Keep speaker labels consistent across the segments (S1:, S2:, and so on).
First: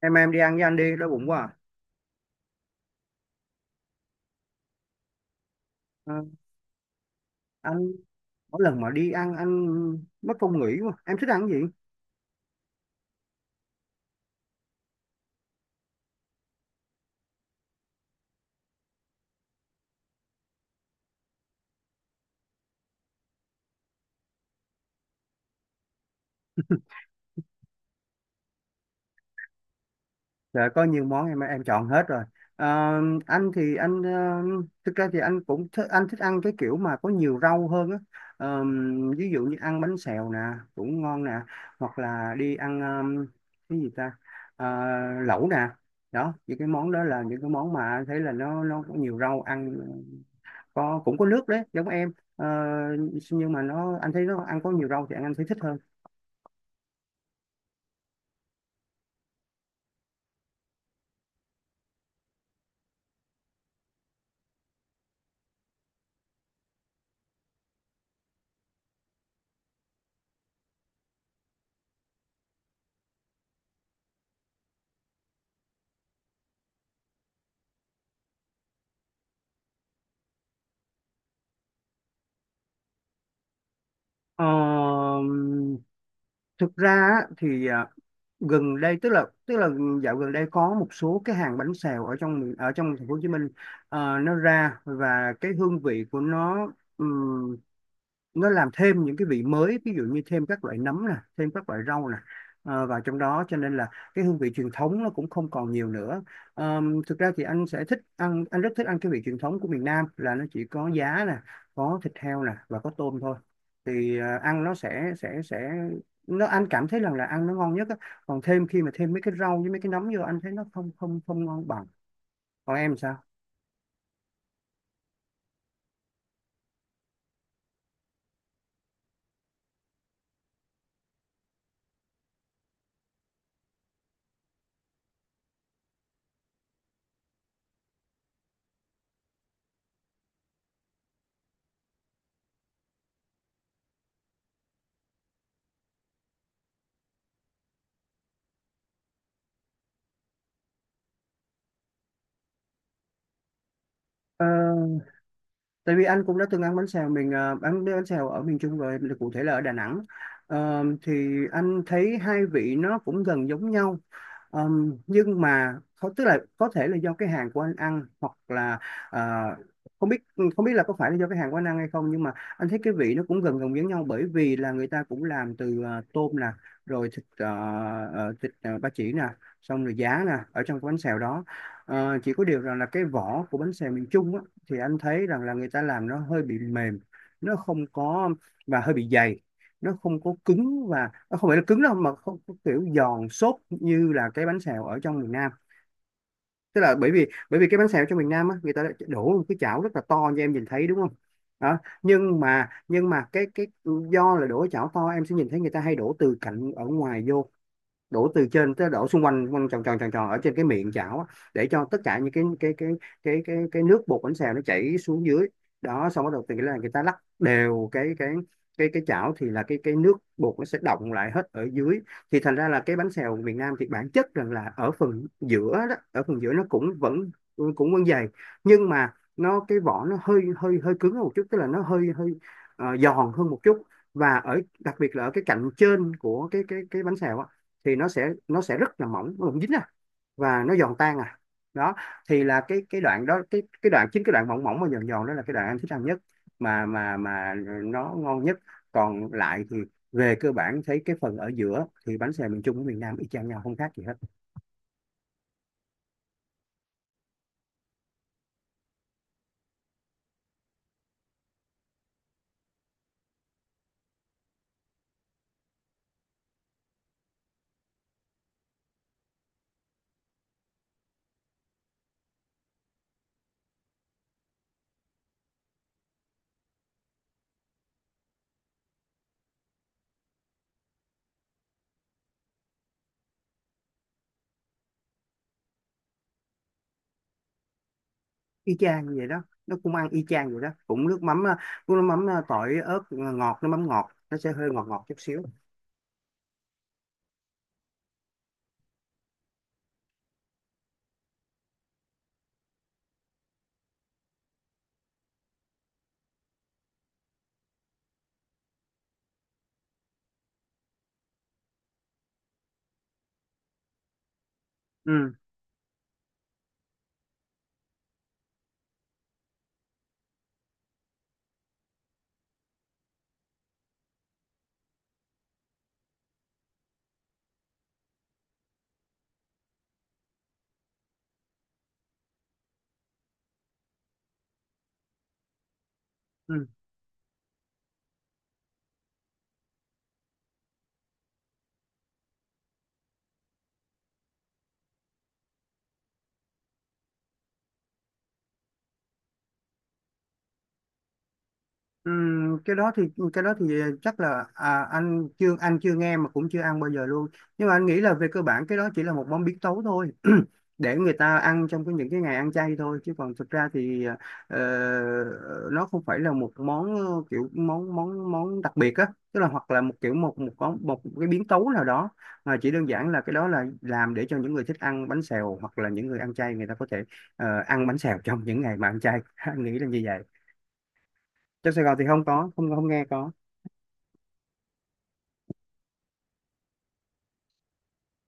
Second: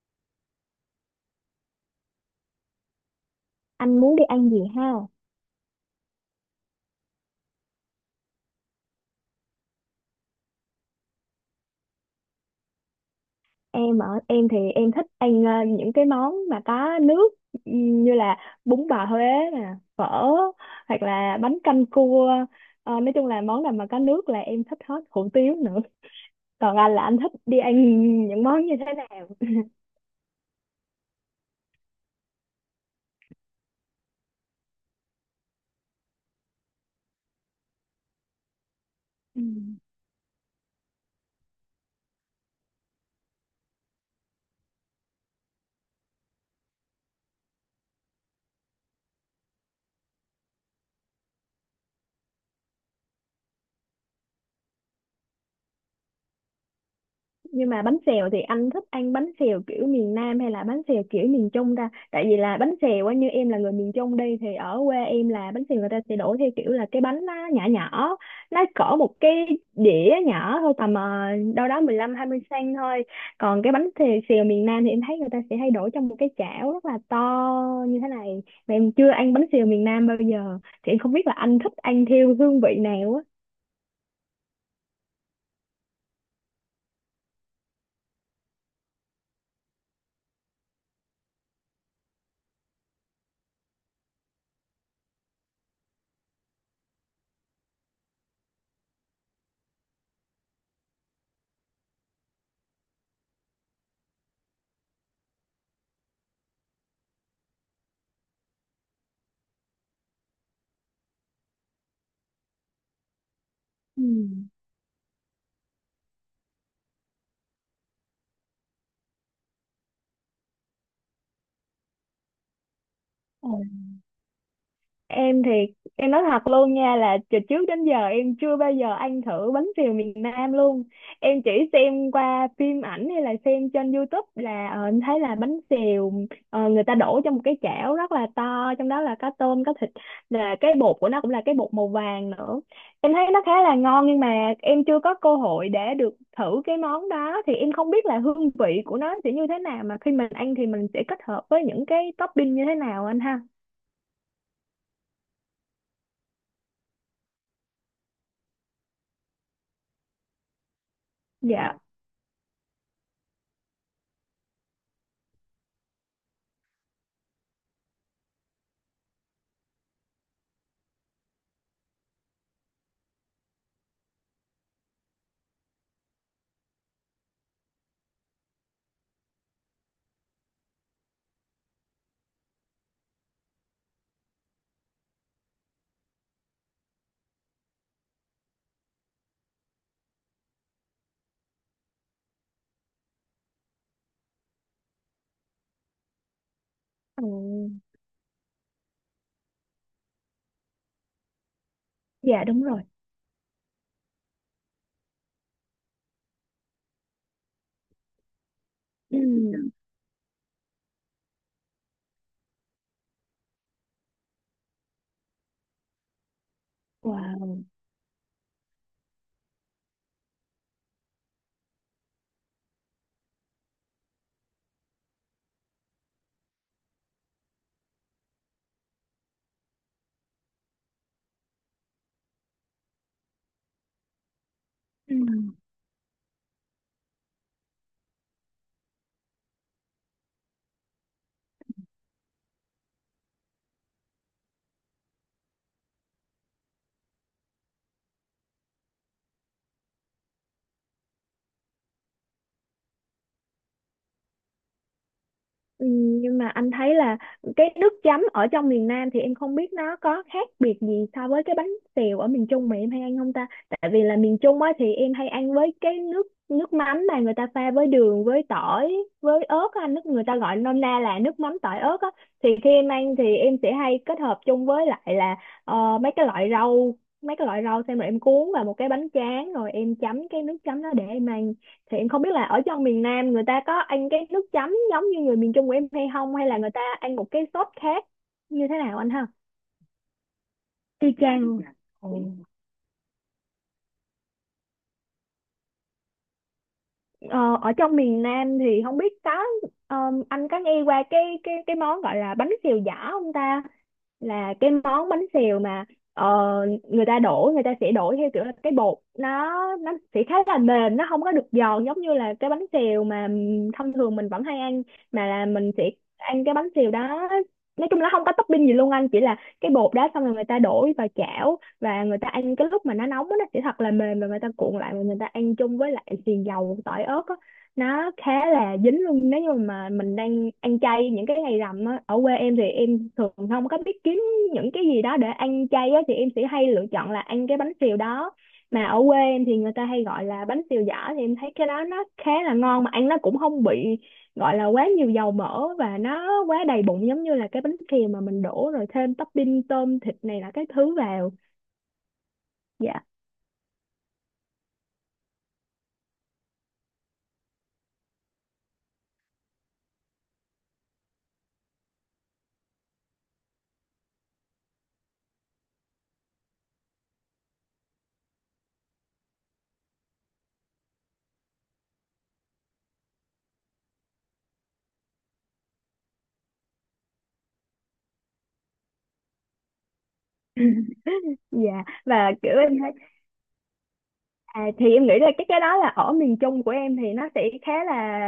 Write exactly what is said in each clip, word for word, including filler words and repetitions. S1: em em đi ăn với anh đi, đói bụng quá à.
S2: Anh muốn đi ăn gì ha?
S1: Ờ, anh, mỗi lần mà đi ăn anh mất công nghỉ quá, em thích ăn cái gì?
S2: Em ở em thì em thích ăn ờ, những cái món mà có nước. Ừm, như là bún bò Huế nè, phở, hoặc là bánh canh cua. Ờ, nói chung là món nào mà có nước là em thích hết, hủ tiếu nữa. Còn anh là anh thích đi ăn những món như thế nào?
S1: Dạ có nhiều món em em chọn hết rồi. Ờ, anh thì anh ờ, thực ra thì anh cũng thích, anh thích ăn cái kiểu mà có nhiều rau hơn á. Ờ, Ví
S2: Ừ.
S1: dụ như ăn bánh xèo nè, cũng ngon nè, hoặc là đi ăn, ờ, cái gì ta? Ờ, Lẩu nè. Đó, những cái món đó là những cái món mà anh thấy là nó nó có nhiều rau ăn, có, cũng có nước đấy giống em. Ờ, nhưng mà nó, anh thấy nó ăn có nhiều rau thì anh, anh thấy thích hơn.
S2: Nhưng mà bánh xèo thì anh thích ăn bánh xèo kiểu miền Nam hay là bánh xèo kiểu miền Trung ra? Tại vì là bánh xèo á, như em là người miền Trung đi thì ở quê em là bánh xèo người ta sẽ đổ theo kiểu là cái bánh nó nhỏ nhỏ, nó cỡ một cái đĩa nhỏ thôi, tầm ờ, đâu đó mười lăm hai mươi xăng ti mét thôi. Còn cái bánh xèo, xèo miền Nam thì em thấy người ta sẽ hay đổ trong một cái chảo rất là to như thế này, mà em chưa ăn bánh xèo miền Nam bao giờ thì em không biết là anh thích ăn theo hương vị nào á.
S1: Ờ, Thực ra á, thì à, gần đây, tức là tức là dạo gần đây có một số cái hàng bánh xèo ở trong miền- ở trong thành phố Hồ Chí Minh, ờ, nó ra và cái hương vị của nó nó làm thêm những cái vị mới, ví dụ như thêm các loại nấm nè, thêm các loại rau nè, ờ, vào trong đó, cho nên là cái hương vị truyền thống nó cũng không còn nhiều nữa. Ờm, thực ra thì anh sẽ thích ăn, anh rất thích ăn cái vị truyền thống của miền Nam, là nó chỉ có giá nè, có thịt heo nè và có tôm thôi. Thì ờ, ăn nó sẽ sẽ sẽ nó, anh cảm thấy rằng là ăn nó ngon nhất á. Còn thêm, khi mà thêm mấy cái rau với mấy cái nấm vô anh thấy nó không không không ngon bằng. Còn em sao?
S2: Ừ. Em thì em nói thật luôn nha, là từ trước đến giờ em chưa bao giờ ăn thử bánh xèo miền Nam luôn. Em chỉ xem qua phim ảnh hay là xem trên YouTube, là ờ, em thấy là bánh xèo, ờ, người ta đổ trong một cái chảo rất là to, trong đó là có tôm có thịt, là cái bột của nó cũng là cái bột màu vàng nữa. Em thấy nó khá là ngon, nhưng mà em chưa có cơ hội để được thử cái món đó thì em không biết là hương vị của nó sẽ như thế nào, mà khi mình ăn thì mình sẽ kết hợp với những cái topping như thế nào anh ha?
S1: Ờ, Tại vì anh cũng đã từng ăn bánh xèo mình, ờ, ăn bánh xèo ở miền Trung rồi, là cụ thể là ở Đà Nẵng. Ờ, thì
S2: Dạ.
S1: anh thấy hai vị nó cũng gần giống nhau. Ờ, nhưng mà không- tức là có thể là do cái hàng của anh ăn, hoặc là ờ, không biết, không biết là có phải là do cái hàng của anh ăn hay không, nhưng mà anh thấy cái vị nó cũng gần gần giống nhau, bởi vì là người ta cũng làm từ ờ, tôm nè, rồi thịt ờ, ờ, thịt ờ, ba chỉ nè, xong rồi giá nè ở trong cái bánh xèo đó. Ờ, chỉ có điều rằng là cái vỏ của bánh xèo miền Trung á, thì anh thấy rằng là người ta làm nó hơi bị mềm, nó không có, và hơi bị dày. Nó không có cứng, và nó không phải là cứng đâu mà không có kiểu giòn xốp như là cái bánh xèo ở trong miền Nam. Tức là, bởi
S2: Ừ.
S1: vì bởi vì cái bánh xèo trong miền Nam á, người ta đã đổ một cái chảo rất là to, như em nhìn thấy đúng không? Đó, nhưng
S2: Dạ đúng
S1: mà
S2: rồi.
S1: nhưng mà cái cái, do là đổ chảo to em sẽ nhìn thấy người ta hay đổ từ cạnh ở ngoài vô, đổ từ trên tới, đổ xung quanh, quanh
S2: Ừm.
S1: tròn tròn tròn tròn ở trên cái miệng chảo á, để cho tất cả những cái cái cái cái cái cái nước bột bánh xèo nó chảy xuống dưới. Đó, xong bắt đầu từ cái là người ta lắc
S2: Wow.
S1: đều cái cái cái cái chảo, thì là cái cái nước bột nó sẽ đọng lại hết ở dưới. Thì thành ra là cái bánh xèo miền Nam thì bản chất rằng là ở phần giữa đó, ở phần giữa nó cũng vẫn, cũng vẫn dày, nhưng mà nó, cái vỏ nó hơi hơi hơi cứng hơn một chút, tức là nó hơi hơi ờ, giòn hơn một chút. Và ở, đặc biệt là
S2: Ừm.
S1: ở cái cạnh trên của cái cái cái bánh xèo á, thì nó sẽ nó sẽ rất là mỏng, nó không dính à, và nó giòn tan à đó. Thì là cái cái đoạn đó, cái cái đoạn chính, cái đoạn mỏng mỏng và giòn giòn đó là cái đoạn em thích ăn nhất, mà mà mà nó ngon nhất. Còn lại thì về cơ bản thấy cái phần ở giữa thì bánh xèo miền Trung với miền Nam y chang nhau, không khác gì hết.
S2: Ừm. Nhưng mà anh thấy là cái nước chấm ở trong miền Nam thì em không biết nó có khác biệt gì so với cái bánh xèo ở miền Trung mà em hay ăn không ta? Tại vì là miền Trung á thì em hay ăn với cái nước nước mắm mà người ta pha với đường, với tỏi, với ớt á, nước người ta gọi nôm na là nước mắm tỏi ớt á. Thì khi em ăn thì em sẽ hay kết hợp chung với lại là ờ, mấy cái loại rau, mấy cái loại rau xem rồi em cuốn vào một cái bánh tráng rồi em chấm cái nước chấm đó để em ăn. Thì em không biết là ở trong miền Nam người ta có ăn cái nước chấm giống như người miền Trung của em hay không, hay là người ta ăn một cái sốt khác như thế
S1: Y
S2: nào
S1: chang
S2: anh
S1: như vậy
S2: ha?
S1: đó, nó cũng ăn y chang vậy đó, cũng
S2: Y
S1: nước
S2: chang
S1: mắm ờ,
S2: luôn à.
S1: cũng nước mắm ờ,
S2: Ồ.
S1: tỏi ớt ngọt, nước mắm ngọt nó sẽ hơi ngọt ngọt chút xíu.
S2: ờ, Ở trong miền Nam thì không biết có, ờ, anh có nghe qua cái cái cái món gọi là bánh xèo giỏ không ta? Là cái món bánh xèo mà ờ, người ta đổ người ta sẽ đổ theo kiểu là cái bột nó nó sẽ khá là mềm, nó không có được giòn giống như là cái bánh xèo mà thông thường mình vẫn hay ăn, mà
S1: Ừ,
S2: là mình sẽ ăn cái bánh xèo đó. Nói chung là nó không có topping gì luôn anh, chỉ là cái bột đó xong rồi người ta đổ vào chảo và người ta ăn cái lúc mà nó nóng á, nó sẽ thật là mềm và người ta cuộn lại và người ta ăn chung với lại xì dầu tỏi ớt á. Nó khá là dính luôn, nếu như mà mình đang ăn chay những cái ngày rằm á, ở quê em thì em thường không có biết kiếm những cái gì đó để ăn chay á, thì em sẽ
S1: ừ.
S2: hay lựa chọn là ăn cái bánh xèo đó, mà ở quê em thì người ta hay gọi là bánh xèo giỏ. Thì em thấy cái đó nó khá là ngon, mà ăn nó cũng không bị gọi là quá nhiều dầu mỡ và nó quá đầy bụng giống như là cái bánh xèo mà mình đổ rồi thêm topping tôm thịt này là cái thứ vào.
S1: Ừm, cái đó thì
S2: Dạ.
S1: cái đó thì chắc là, à, anh chưa anh chưa nghe mà cũng chưa ăn bao giờ luôn, nhưng mà anh nghĩ là về cơ bản cái đó chỉ là một món biến tấu thôi để người ta ăn trong cái, những cái ngày ăn chay thôi, chứ còn thực ra thì ờ, nó không phải là một món, ờ, kiểu món món món đặc biệt á, tức là, hoặc là một kiểu, một một món, một cái biến tấu nào đó, mà chỉ đơn giản là cái đó là làm để cho những người thích ăn bánh xèo, hoặc là những người ăn chay người ta có thể ờ, ăn bánh xèo trong những ngày mà ăn chay. Anh nghĩ là như vậy. Trong Sài
S2: Dạ.
S1: Gòn thì không
S2: Và
S1: có,
S2: kiểu
S1: không
S2: em,
S1: không nghe có.
S2: à, thì em nghĩ là cái cái đó là ở miền Trung của em thì nó sẽ khá là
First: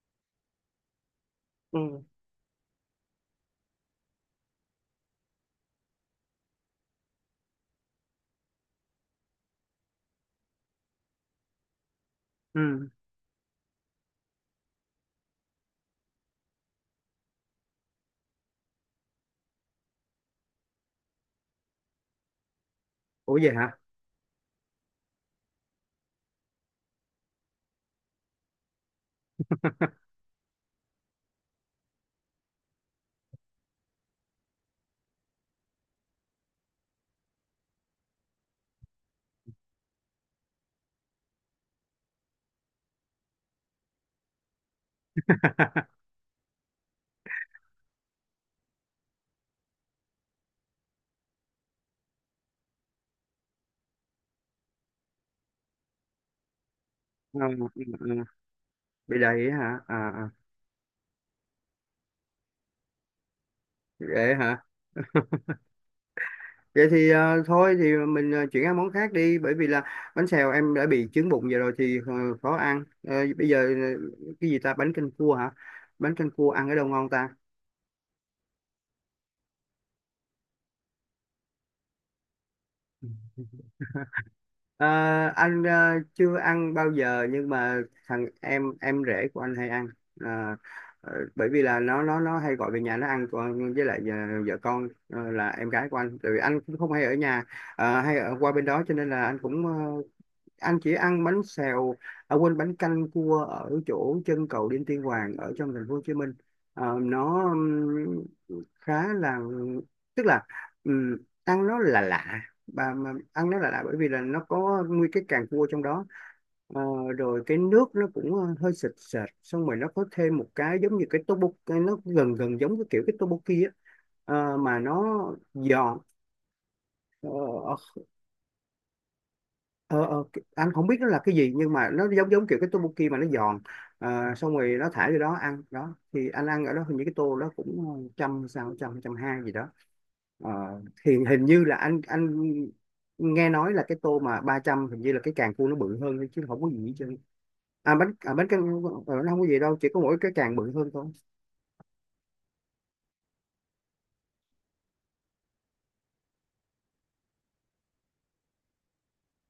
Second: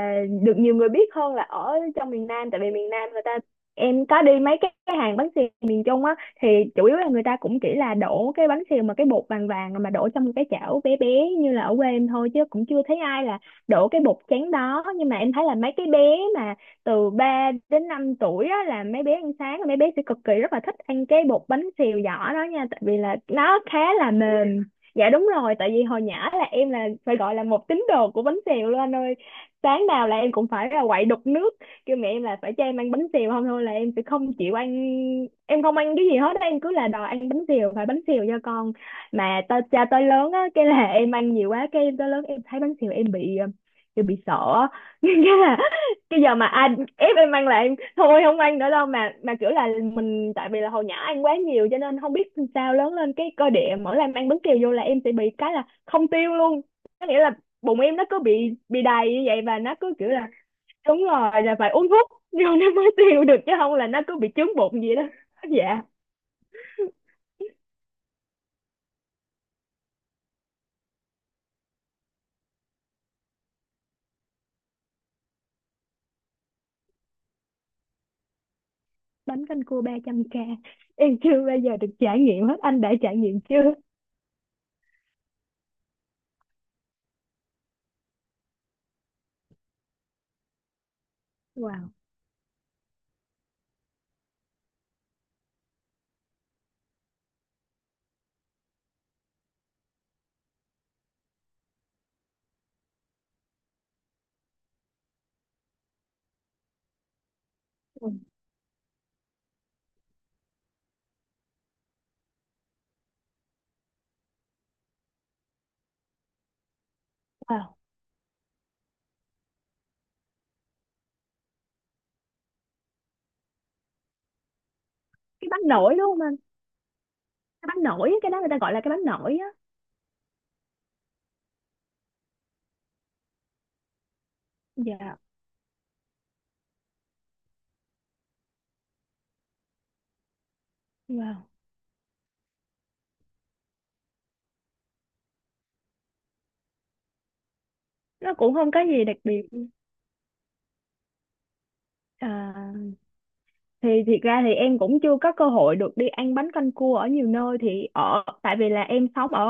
S2: được nhiều người biết hơn là ở
S1: Ừ.
S2: trong miền Nam, tại vì miền Nam người ta, em có đi mấy cái, cái hàng bánh xèo miền Trung á, thì chủ yếu là người ta cũng chỉ là đổ cái bánh xèo mà cái bột vàng vàng mà đổ trong cái chảo bé bé như là ở quê em thôi, chứ cũng chưa
S1: Ừ.
S2: thấy ai là đổ cái bột trắng đó. Nhưng mà em thấy là mấy cái bé mà từ ba đến năm tuổi á là mấy bé ăn sáng, mấy bé sẽ cực kỳ rất là thích ăn cái bột bánh xèo giỏ đó nha, tại vì là
S1: Ủa vậy
S2: nó
S1: hả?
S2: khá là mềm. Dạ đúng rồi, tại vì hồi nhỏ là em là phải gọi là một tín đồ của bánh xèo luôn anh ơi. Sáng nào là em cũng phải là quậy đục nước, kêu mẹ em là phải cho em ăn bánh xèo, không thôi là em sẽ không chịu ăn, em không ăn cái gì hết, á, em cứ là đòi ăn bánh xèo, phải bánh xèo cho con. Mà tới cha tới lớn á, cái là em ăn nhiều quá, cái em tới lớn em thấy bánh xèo em bị ờ, kiểu bị sợ á. Cái giờ mà anh ép em ăn là em thôi không ăn nữa đâu, mà mà kiểu là mình, tại vì là hồi nhỏ ăn quá nhiều cho nên không biết sao lớn lên cái cơ địa mỗi lần ăn bánh kẹo vô là em sẽ bị cái là không tiêu luôn. Có nghĩa là
S1: Ờ,
S2: bụng
S1: ừ,
S2: em nó cứ
S1: ừ.
S2: bị bị đầy
S1: Bị
S2: như vậy,
S1: đầy
S2: và nó
S1: hả?
S2: cứ
S1: À,
S2: kiểu là,
S1: à.
S2: đúng rồi, là phải uống thuốc vô nó mới tiêu được, chứ không là nó cứ bị
S1: Vậy
S2: chướng
S1: hả?
S2: bụng vậy đó. Dạ.
S1: Vậy thì ờ, thôi thì mình ờ, chuyển sang món khác đi, bởi vì là bánh xèo em đã bị chứng bụng vậy rồi thì, ờ, khó ăn. Ờ, Bây giờ ờ, cái gì ta? Bánh canh cua hả? Bánh canh cua ăn ở đâu ngon ta?
S2: Bánh canh cua ba trăm k, em chưa bao giờ được trải nghiệm hết, anh đã trải nghiệm chưa?
S1: Ờ, anh ờ, chưa ăn bao giờ, nhưng mà thằng em em rể của anh hay ăn. Ờ, ờ, Bởi vì là
S2: Wow.
S1: nó nó nó hay gọi về nhà nó ăn, còn với lại vợ, vợ con, ờ, là em gái của anh. Tại vì anh cũng không hay ở nhà, ờ, hay ở qua bên đó, cho nên là anh cũng ờ, anh chỉ ăn bánh xèo, à quên, bánh canh cua ở chỗ chân cầu Đinh Tiên Hoàng ở trong thành phố Hồ Chí Minh. Ờ, nó
S2: Ừ.
S1: ừm, khá là, tức là, ừm, ăn nó là lạ, bà mà ăn nó là lạ, bởi vì là nó có nguyên cái càng cua trong đó. Ờ, Rồi cái
S2: Wow.
S1: nước nó cũng ờ, hơi sệt sệt, xong rồi nó có thêm một cái giống như cái tteokbokki, cái nó gần gần giống cái kiểu cái tteokbokki á. Ờ, mà nó
S2: Cái bánh nổi
S1: giòn,
S2: đúng không anh? Cái
S1: ờ,
S2: bánh nổi, cái đó người ta gọi là cái bánh nổi á.
S1: ờ, ờ, cái- anh không biết nó là cái gì, nhưng mà nó giống giống kiểu cái tteokbokki mà nó giòn. Ờ, xong rồi nó thả
S2: Dạ.
S1: vô đó ăn đó, thì anh ăn ở đó hình như cái tô đó cũng ờ, trăm sao, trăm trăm hai gì đó. Ờ, thì hình
S2: Wow.
S1: như là anh anh nghe nói là cái tô mà ba trăm hình như là cái càng cua nó bự hơn thôi, chứ không có gì hết trơn. À bánh, à,
S2: Nó
S1: bánh
S2: cũng
S1: căn.
S2: không có gì
S1: Ờ,
S2: đặc
S1: nó không có
S2: biệt.
S1: gì đâu, chỉ có mỗi cái càng bự hơn thôi.
S2: À, thì thiệt ra thì em cũng chưa có cơ hội được đi ăn bánh canh cua ở nhiều nơi, thì ở tại vì là em sống ở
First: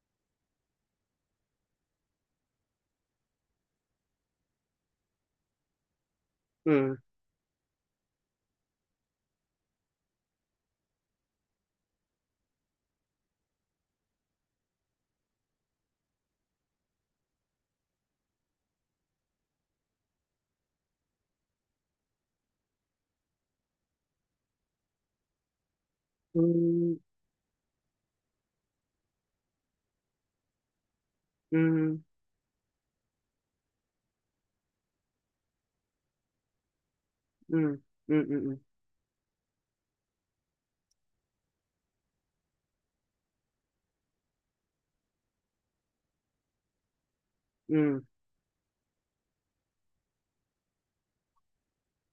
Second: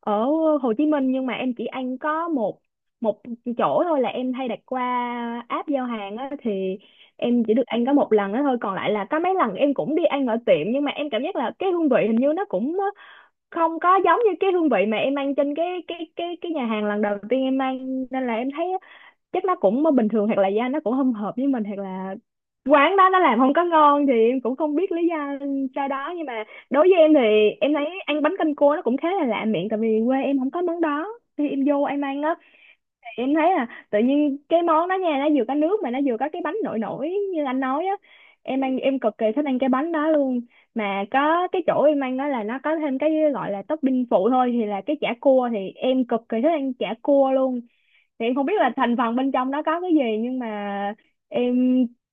S2: ở Hồ Chí Minh, nhưng mà em chỉ ăn có một một chỗ thôi, là em hay đặt qua app giao hàng á. Thì
S1: Ừ,
S2: em chỉ được ăn có một lần đó thôi, còn lại là có mấy lần em cũng đi ăn ở tiệm nhưng mà em cảm giác là cái hương vị hình như nó cũng không có giống như cái hương vị mà em ăn trên cái cái cái cái nhà hàng lần đầu tiên em ăn, nên là em thấy chắc nó cũng bình thường, hoặc là da nó cũng không hợp với mình, hoặc là quán đó nó làm không có ngon, thì em cũng không biết lý do cho đó. Nhưng
S1: ừ,
S2: mà đối với em thì em thấy ăn bánh canh cua nó cũng khá là lạ miệng, tại vì quê em không có món đó. Khi em vô
S1: ừ,
S2: em ăn á, thì em thấy là tự nhiên cái món đó nha, nó vừa có nước mà nó vừa có cái bánh nổi nổi như
S1: ừ,
S2: anh nói á,
S1: ừ, ừ, ừ.
S2: em ăn em cực kỳ thích ăn cái bánh đó luôn. Mà có cái chỗ em ăn đó là nó có thêm cái gọi là topping phụ thôi, thì là cái chả cua, thì em cực kỳ thích ăn chả cua luôn.
S1: Ừ.
S2: Thì em không biết là thành phần bên trong đó có cái gì, nhưng mà em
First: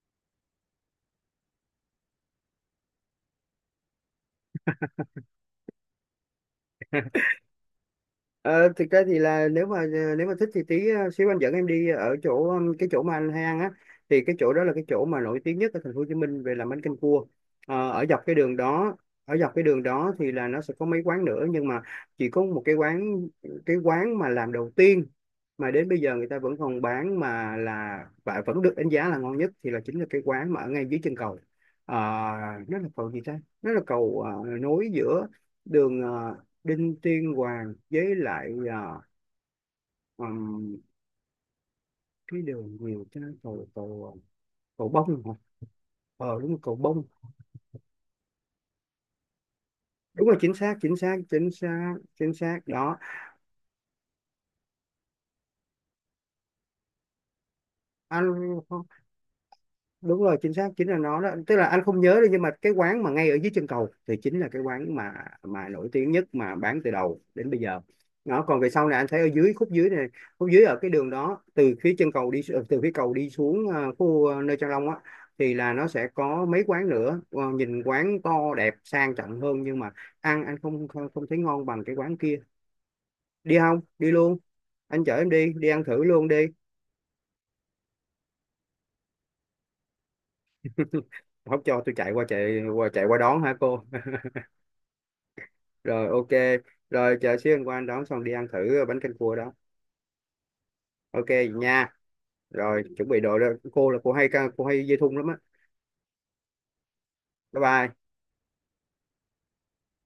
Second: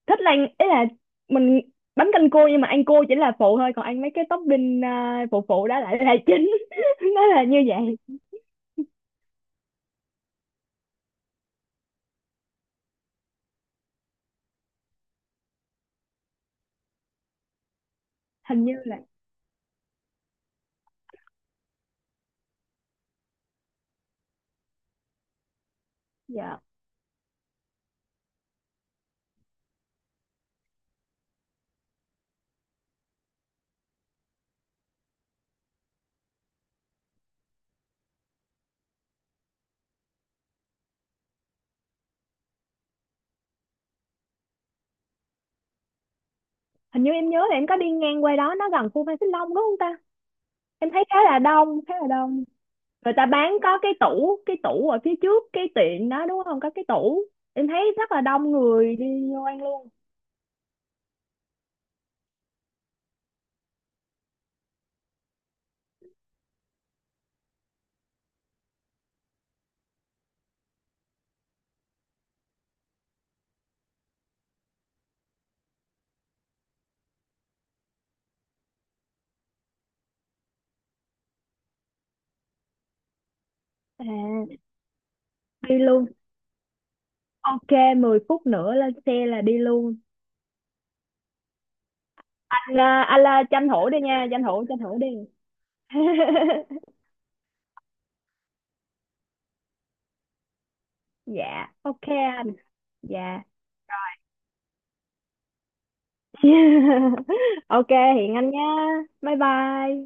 S2: thích là, ý là mình bánh canh cua nhưng mà ăn cua chỉ là phụ thôi, còn ăn mấy cái topping à, phụ phụ đó lại là chính. Nó là như vậy.
S1: Ờ, Thực ra thì là nếu mà ờ, nếu mà thích thì tí ờ, xíu anh dẫn em đi ở chỗ, um, cái chỗ mà anh hay ăn á, thì cái chỗ đó là cái chỗ mà nổi tiếng nhất ở thành phố Hồ Chí Minh về làm bánh canh cua. Ờ, ở dọc cái đường
S2: Hình như
S1: đó,
S2: là.
S1: ở dọc cái đường đó thì là nó sẽ có mấy quán nữa, nhưng mà chỉ có một cái quán, cái quán mà làm đầu tiên, mà đến bây giờ người ta vẫn
S2: Dạ.
S1: còn bán, mà là và vẫn được đánh giá là ngon nhất, thì là chính là cái quán mà ở ngay dưới chân cầu. Ờ, nó là cầu gì ta, nó là cầu ờ, nối giữa đường, ờ, Đinh Tiên Hoàng với lại, à, ừm, cái đường nhiều cái cầu cầu, à, cầu Bông hả? Ờ đúng rồi, cầu Bông.
S2: Hình như em nhớ là em có đi ngang qua đó, nó gần khu Phan Xích Long đúng không ta?
S1: Đúng rồi, chính xác,
S2: Em
S1: chính
S2: thấy khá
S1: xác,
S2: là
S1: chính
S2: đông,
S1: xác,
S2: khá là
S1: chính
S2: đông.
S1: xác đó
S2: Người ta bán có cái tủ, cái tủ ở phía trước cái tiệm đó đúng không, có cái tủ, em thấy rất là đông
S1: anh.
S2: người đi vô ăn luôn.
S1: Đúng rồi, chính xác, chính là nó đó, tức là anh không nhớ được, nhưng mà cái quán mà ngay ở dưới chân cầu thì chính là cái quán mà mà nổi tiếng nhất mà bán từ đầu đến bây giờ. Nó còn về sau này anh thấy ở dưới khúc dưới này, khúc dưới ở cái đường đó, từ phía chân cầu đi xu- từ phía cầu đi xuống ờ, khu, ờ, nơi Trang Long á, thì là nó sẽ có mấy quán nữa. Ờ, Nhìn quán to đẹp sang trọng hơn, nhưng mà ăn anh không không không thấy ngon bằng cái quán kia. Đi không? Đi luôn,
S2: À.
S1: anh chở em đi, đi
S2: Đi
S1: ăn thử
S2: luôn.
S1: luôn đi.
S2: OK. Mười phút nữa lên xe là đi luôn.
S1: Không cho tôi chạy qua chạy qua
S2: Là
S1: chạy qua
S2: anh
S1: đón
S2: là
S1: hả
S2: tranh
S1: cô?
S2: thủ đi nha, tranh thủ tranh thủ đi.
S1: Rồi, ok. Rồi chờ xíu anh qua anh đón, xong đi ăn thử bánh canh cua đó. Ok vậy
S2: Dạ.
S1: nha.
S2: OK. Anh.
S1: Rồi chuẩn bị đồ
S2: Dạ.
S1: đó. cô là cô hay cô hay dây thun lắm á. Bye
S2: OK.
S1: bye.
S2: Hiện anh nhá. Bye bye.